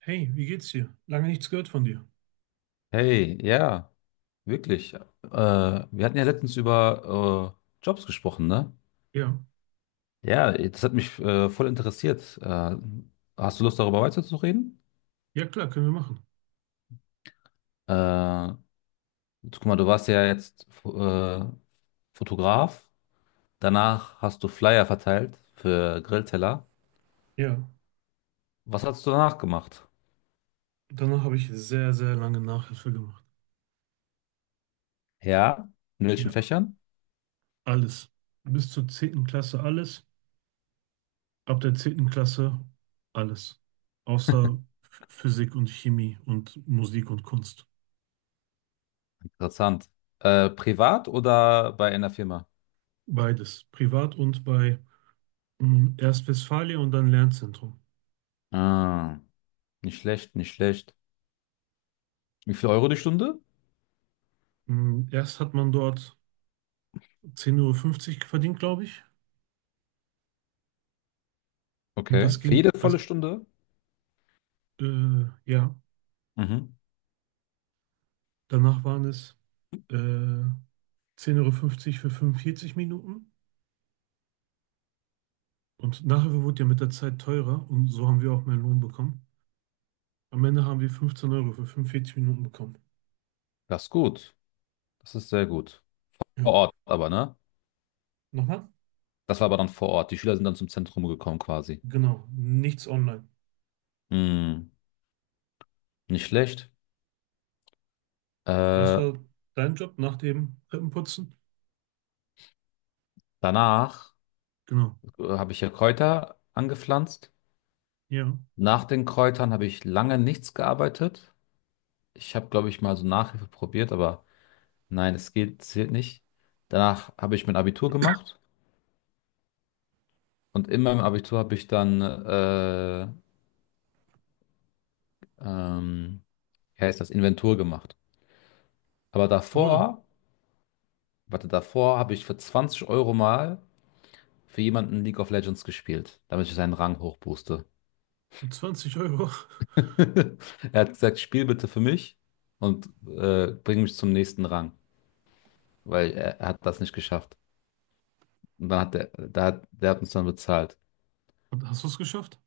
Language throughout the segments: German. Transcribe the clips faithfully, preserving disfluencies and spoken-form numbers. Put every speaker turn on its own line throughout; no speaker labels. Hey, wie geht's dir? Lange nichts gehört von dir.
Hey, ja, wirklich. Äh, wir hatten ja letztens über äh, Jobs gesprochen, ne?
Ja,
Ja, das hat mich äh, voll interessiert. Äh, hast du Lust, darüber weiterzureden?
ja klar, können wir machen.
Äh, guck mal, du warst ja jetzt äh, Fotograf. Danach hast du Flyer verteilt für Grillteller.
Ja,
Was hast du danach gemacht?
danach habe ich sehr, sehr lange Nachhilfe gemacht.
Ja, in welchen
Ja,
Fächern?
alles. Bis zur zehnten Klasse alles. Ab der zehnten Klasse alles. Außer Ph- Physik und Chemie und Musik und Kunst.
Interessant. Äh, privat oder bei einer Firma?
Beides. Privat und bei mm, erst Westfalia und dann Lernzentrum.
Ah, nicht schlecht, nicht schlecht. Wie viel Euro die Stunde?
Mm, Erst hat man dort zehn Komma fünfzig Uhr verdient, glaube ich. Und
Okay.
das
Für
ging,
jede
das,
volle Stunde?
äh, ja,
Mhm.
danach waren es äh, zehn Euro fünfzig für fünfundvierzig Minuten. Und nachher wurde ja mit der Zeit teurer und so haben wir auch mehr Lohn bekommen. Am Ende haben wir fünfzehn Euro für fünfundvierzig Minuten bekommen.
Das ist gut. Das ist sehr gut. Vor
Ja.
Ort aber, ne?
Nochmal?
Das war aber dann vor Ort. Die Schüler sind dann zum Zentrum gekommen quasi.
Genau. Nichts online.
Hm, nicht schlecht.
Was
Äh,
war dein Job nach dem Treppenputzen?
danach
Genau.
äh, habe ich ja Kräuter angepflanzt.
Ja.
Nach den Kräutern habe ich lange nichts gearbeitet. Ich habe, glaube ich, mal so Nachhilfe probiert, aber nein, es geht, zählt nicht. Danach habe ich mein Abitur gemacht und in meinem Abitur habe ich dann, äh, ähm, wie heißt das, Inventur gemacht. Aber
Wo denn?
davor, warte, davor habe ich für zwanzig Euro mal für jemanden League of Legends gespielt, damit ich seinen Rang hochbooste.
Mit zwanzig Euro.
Er hat gesagt, spiel bitte für mich und äh, bring mich zum nächsten Rang, weil er, er hat das nicht geschafft. Und dann hat der, der, hat- der hat uns dann bezahlt.
Und hast du es geschafft?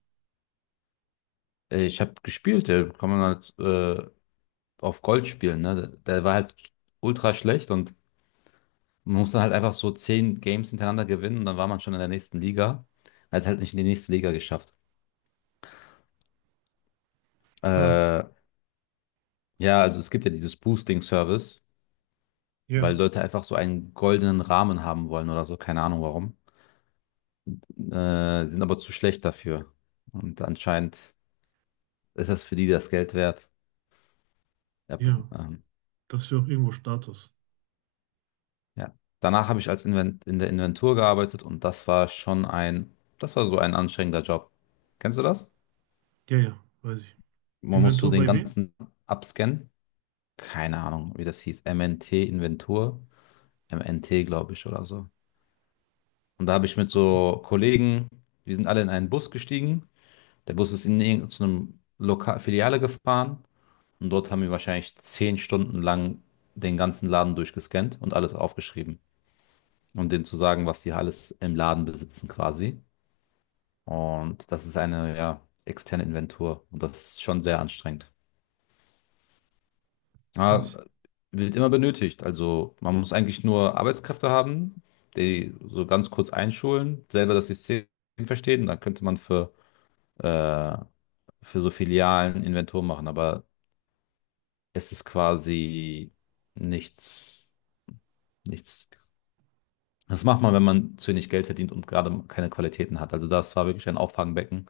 Äh, Ich habe gespielt, äh, kann man halt äh, auf Gold spielen, ne? Der war halt ultra schlecht und man muss dann halt einfach so zehn Games hintereinander gewinnen und dann war man schon in der nächsten Liga. Er hat halt nicht in die nächste Liga geschafft.
Krass.
Äh, Ja, also es gibt ja dieses Boosting-Service,
Ja.
weil Leute einfach so einen goldenen Rahmen haben wollen oder so, keine Ahnung warum. Äh, sind aber zu schlecht dafür. Und anscheinend ist das für die das Geld wert. Ja, p-
Ja.
ähm,
Das ist ja auch irgendwo Status.
ja. Danach habe ich als Invent in der Inventur gearbeitet und das war schon ein, das war so ein anstrengender Job. Kennst du das?
Ja, ja. Weiß ich.
Man muss so
Inventur
den
bei wem?
ganzen abscannen. Keine Ahnung, wie das hieß. M N T Inventur. M N T, glaube ich, oder so. Und da habe ich mit
Ach so.
so Kollegen, wir sind alle in einen Bus gestiegen. Der Bus ist in irgendeine Lokal Filiale gefahren und dort haben wir wahrscheinlich zehn Stunden lang den ganzen Laden durchgescannt und alles aufgeschrieben, um denen zu sagen, was die alles im Laden besitzen quasi. Und das ist eine, ja, externe Inventur und das ist schon sehr anstrengend.
Krass.
Aber wird immer benötigt. Also man muss eigentlich nur Arbeitskräfte haben, die so ganz kurz einschulen, selber das System verstehen. Dann könnte man für, äh, für so Filialen Inventur machen. Aber es ist quasi nichts, nichts. Das macht man, wenn man zu wenig Geld verdient und gerade keine Qualitäten hat. Also das war wirklich ein Auffangbecken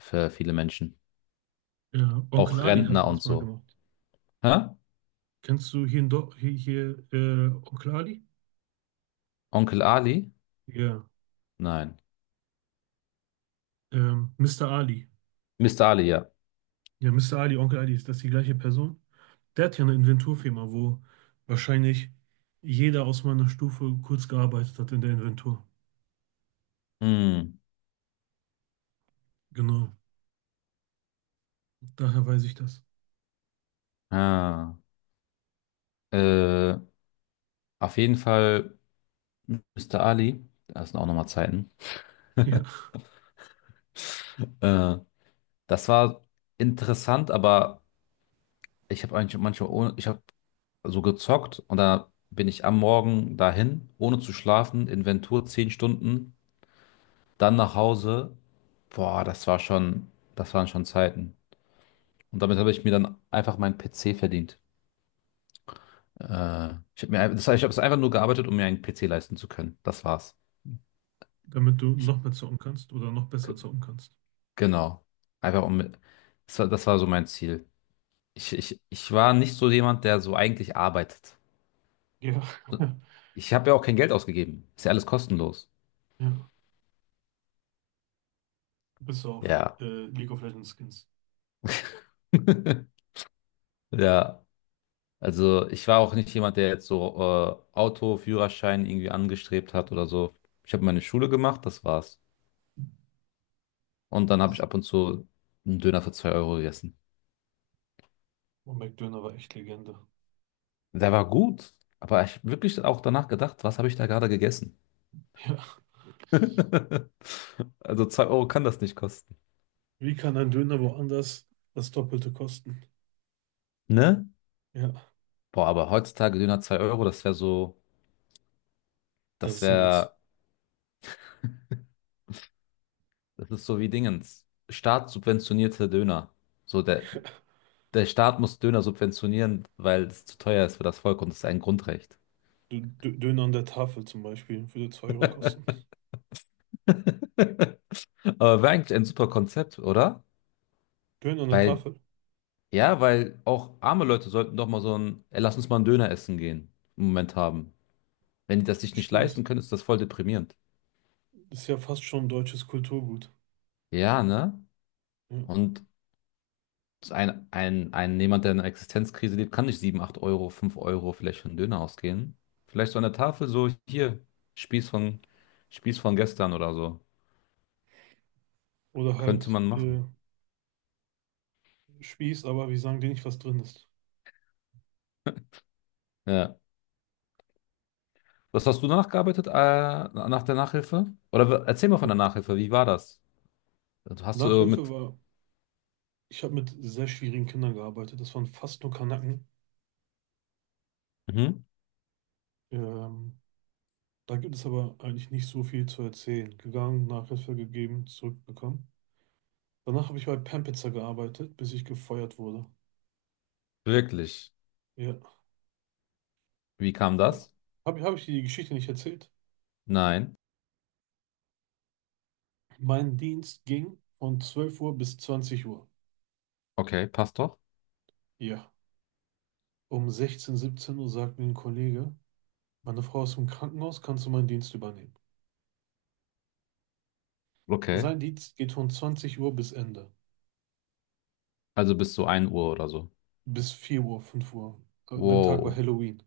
für viele Menschen.
Ja. Onkel
Auch
Ali hatte
Rentner und
das mal
so.
gemacht.
Hä?
Kennst du hier in Do hier, hier äh, Onkel Ali?
Onkel Ali?
Ja.
Nein.
Ähm, Mister Ali.
Mister Ali, ja.
Ja, Mister Ali, Onkel Ali, ist das die gleiche Person? Der hat ja eine Inventurfirma, wo wahrscheinlich jeder aus meiner Stufe kurz gearbeitet hat in der Inventur.
Hm.
Genau, daher weiß ich das.
Ah. Äh, auf jeden Fall Mister Ali. Das sind auch nochmal Zeiten.
Ja,
Äh, das war interessant, aber ich habe eigentlich manchmal, ohne, ich hab, so gezockt und da bin ich am Morgen dahin, ohne zu schlafen, Inventur zehn Stunden, dann nach Hause. Boah, das war schon, das waren schon Zeiten. Und damit habe ich mir dann einfach meinen P C verdient. Äh, ich habe mir, ein- das heißt, ich habe es einfach nur gearbeitet, um mir einen P C leisten zu können. Das war's.
damit du
Ich,
noch mehr zocken kannst oder noch
g-
besser zocken kannst.
genau. Einfach um, das war, das war so mein Ziel. Ich, ich, ich war nicht so jemand, der so eigentlich arbeitet.
Ja,
Ich habe ja auch kein Geld ausgegeben. Ist ja alles kostenlos.
ja. Bis auf
Ja.
äh, League of Legends Skins.
Ja. Also ich war auch nicht jemand, der jetzt so äh, Auto, Führerschein irgendwie angestrebt hat oder so. Ich habe meine Schule gemacht, das war's. Und dann habe ich ab und zu einen Döner für zwei Euro gegessen.
Und McDöner war echt Legende.
Der war gut, aber ich habe wirklich auch danach gedacht, was habe ich da gerade gegessen?
Ja.
Also zwei Euro kann das nicht kosten.
Wie kann ein Döner woanders das Doppelte kosten?
Ne?
Ja.
Boah, aber heutzutage Döner zwei Euro, das wäre so,
Das
das
ist ein Witz.
wäre, das ist so wie Dingens. Staatssubventionierte Döner. So der, Der Staat muss Döner subventionieren, weil es zu teuer ist für das Volk und es ist ein Grundrecht.
Dö- Dö- Döner an der Tafel zum Beispiel würde zwei Euro kosten.
Aber wäre eigentlich ein super Konzept, oder?
Döner an der
Weil,
Tafel.
ja, weil auch arme Leute sollten doch mal so ein, ey, lass uns mal einen Döner essen gehen, Moment haben. Wenn die das sich nicht
Stimmt.
leisten können, ist das voll deprimierend.
Ist ja fast schon deutsches Kulturgut.
Ja, ne?
Ja.
Und ein, ein, ein jemand, der in einer Existenzkrise lebt, kann nicht sieben, acht Euro, fünf Euro vielleicht für einen Döner ausgehen. Vielleicht so an der Tafel so, hier, Spieß von, Spieß von gestern oder so.
Oder
Könnte
halt
man
äh,
machen.
Spieß, aber wir sagen dir nicht, was drin ist.
Ja. Was hast du danach gearbeitet, äh, nach der Nachhilfe? Oder w- erzähl mal von der Nachhilfe, wie war das? Also hast du
Nachhilfe
mit.
war, ich habe mit sehr schwierigen Kindern gearbeitet. Das waren fast nur Kanaken.
Mhm.
Ähm, da gibt es aber eigentlich nicht so viel zu erzählen. Gegangen, Nachhilfe gegeben, zurückbekommen. Danach habe ich bei Pampitzer gearbeitet, bis ich gefeuert wurde.
Wirklich?
Ja.
Wie kam das?
Habe hab ich die Geschichte nicht erzählt?
Nein.
Mein Dienst ging von zwölf Uhr bis zwanzig Uhr.
Okay, passt doch.
Ja. Um sechzehn, siebzehn Uhr sagt mir ein Kollege, meine Frau ist im Krankenhaus, kannst du meinen Dienst übernehmen?
Okay.
Sein Dienst geht von zwanzig Uhr bis Ende.
Also bis zu ein Uhr oder so.
Bis vier Uhr, fünf Uhr. An dem Tag war
Wow.
Halloween.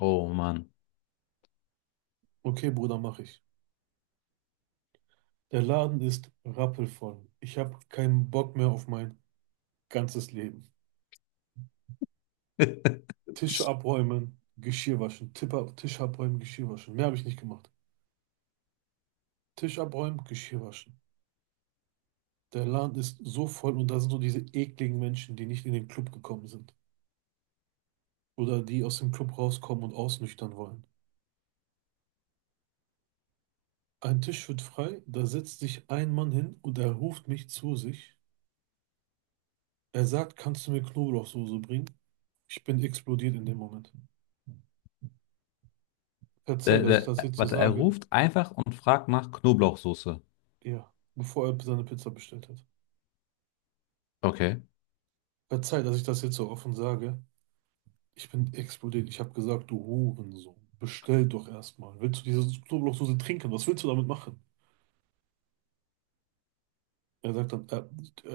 Oh Mann.
Okay, Bruder, mache ich. Der Laden ist rappelvoll. Ich habe keinen Bock mehr auf mein ganzes Leben. Tische abräumen, Geschirr waschen. Tipper, Tisch abräumen, Geschirr waschen. Mehr habe ich nicht gemacht. Tisch abräumen, Geschirr waschen. Der Laden ist so voll und da sind so diese ekligen Menschen, die nicht in den Club gekommen sind. Oder die aus dem Club rauskommen und ausnüchtern wollen. Ein Tisch wird frei, da setzt sich ein Mann hin und er ruft mich zu sich. Er sagt, kannst du mir Knoblauchsoße bringen? Ich bin explodiert in dem Moment. Verzeih,
Der,
dass ich
der,
das
äh,
jetzt so
warte, er
sage.
ruft einfach und fragt nach Knoblauchsoße.
Ja, bevor er seine Pizza bestellt hat.
Okay.
Verzeih, dass ich das jetzt so offen sage. Ich bin explodiert. Ich habe gesagt, du Hurensohn. Bestell doch erstmal. Willst du diese Knoblauchsoße trinken? Was willst du damit machen? Er sagt dann, äh, äh,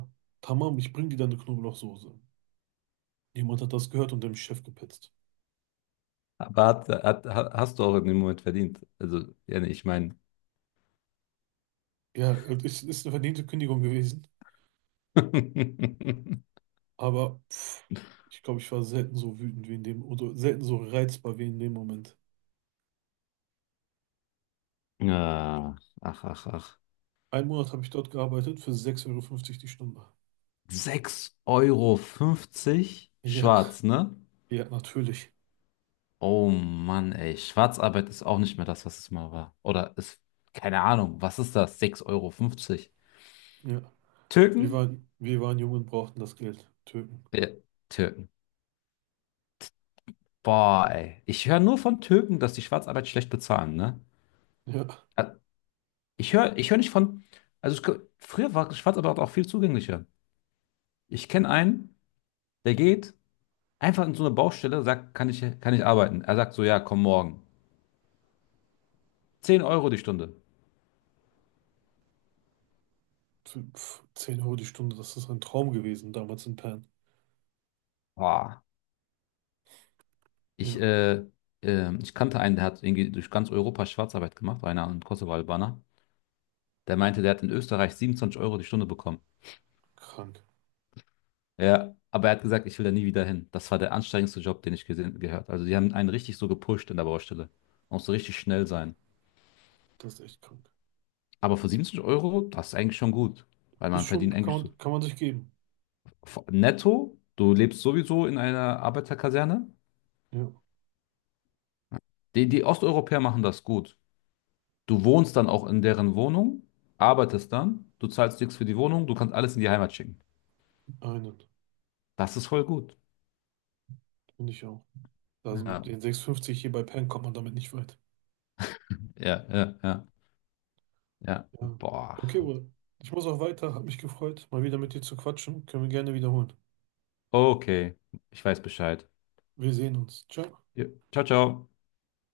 äh, tamam, ich bring dir deine Knoblauchsoße. Jemand hat das gehört und dem Chef gepetzt.
Aber hat, hat, ha- hast du auch in dem Moment verdient. Also, ja, nee, ich meine.
Ja, es ist, ist eine verdiente Kündigung gewesen, aber pff, ich glaube, ich war selten so wütend wie in dem, oder selten so reizbar wie in dem Moment.
Ja, ach, ach, ach.
Einen Monat habe ich dort gearbeitet für sechs Euro fünfzig die Stunde.
Sechs Euro fünfzig,
Ja,
schwarz, ne?
ja, natürlich.
Oh Mann, ey. Schwarzarbeit ist auch nicht mehr das, was es mal war. Oder ist, keine Ahnung, was ist das? sechs Euro fünfzig,
Ja, wir
Türken?
waren, wir waren jung und brauchten das Geld. Türken.
Ja, Türken. Boah, ey. Ich höre nur von Türken, dass die Schwarzarbeit schlecht bezahlen, ne?
Ja,
Äh, Ich höre, ich höre nicht von. Also ich, gl- früher war Schwarzarbeit auch viel zugänglicher. Ich kenne einen, der geht einfach in so eine Baustelle, sagt, kann ich, kann ich arbeiten? Er sagt so, ja, komm morgen. Zehn Euro die Stunde.
für, pff, zehn Euro die Stunde, das ist ein Traum gewesen damals in Pan.
Boah. Ich,
Ja,
äh, ähm, ich kannte einen, der hat irgendwie durch ganz Europa Schwarzarbeit gemacht, einer ein Kosovo-Albaner. Der meinte, der hat in Österreich siebenundzwanzig Euro die Stunde bekommen.
krank.
Ja, aber er hat gesagt, ich will da nie wieder hin. Das war der anstrengendste Job, den ich gesehen, gehört. Also die haben einen richtig so gepusht in der Baustelle. Man muss so richtig schnell sein.
Das ist echt krank.
Aber für siebenundzwanzig Euro, das ist eigentlich schon gut. Weil
Ist
man verdient
schon, kann
eigentlich so
man, kann man sich geben.
netto, du lebst sowieso in einer Arbeiterkaserne.
Ja,
Die, die Osteuropäer machen das gut. Du wohnst dann auch in deren Wohnung, arbeitest dann, du zahlst nichts für die Wohnung, du kannst alles in die Heimat schicken.
einen,
Das ist voll gut.
finde ich auch. Also mit
Ja,
den sechs fünfzig hier bei Penn kommt man damit nicht weit.
ja, ja, ja, ja.
Ja. Okay,
Boah.
Uwe. Ich muss auch weiter. Hat mich gefreut, mal wieder mit dir zu quatschen. Können wir gerne wiederholen.
Okay, ich weiß Bescheid.
Wir sehen uns. Ciao.
Ja. Ciao, ciao.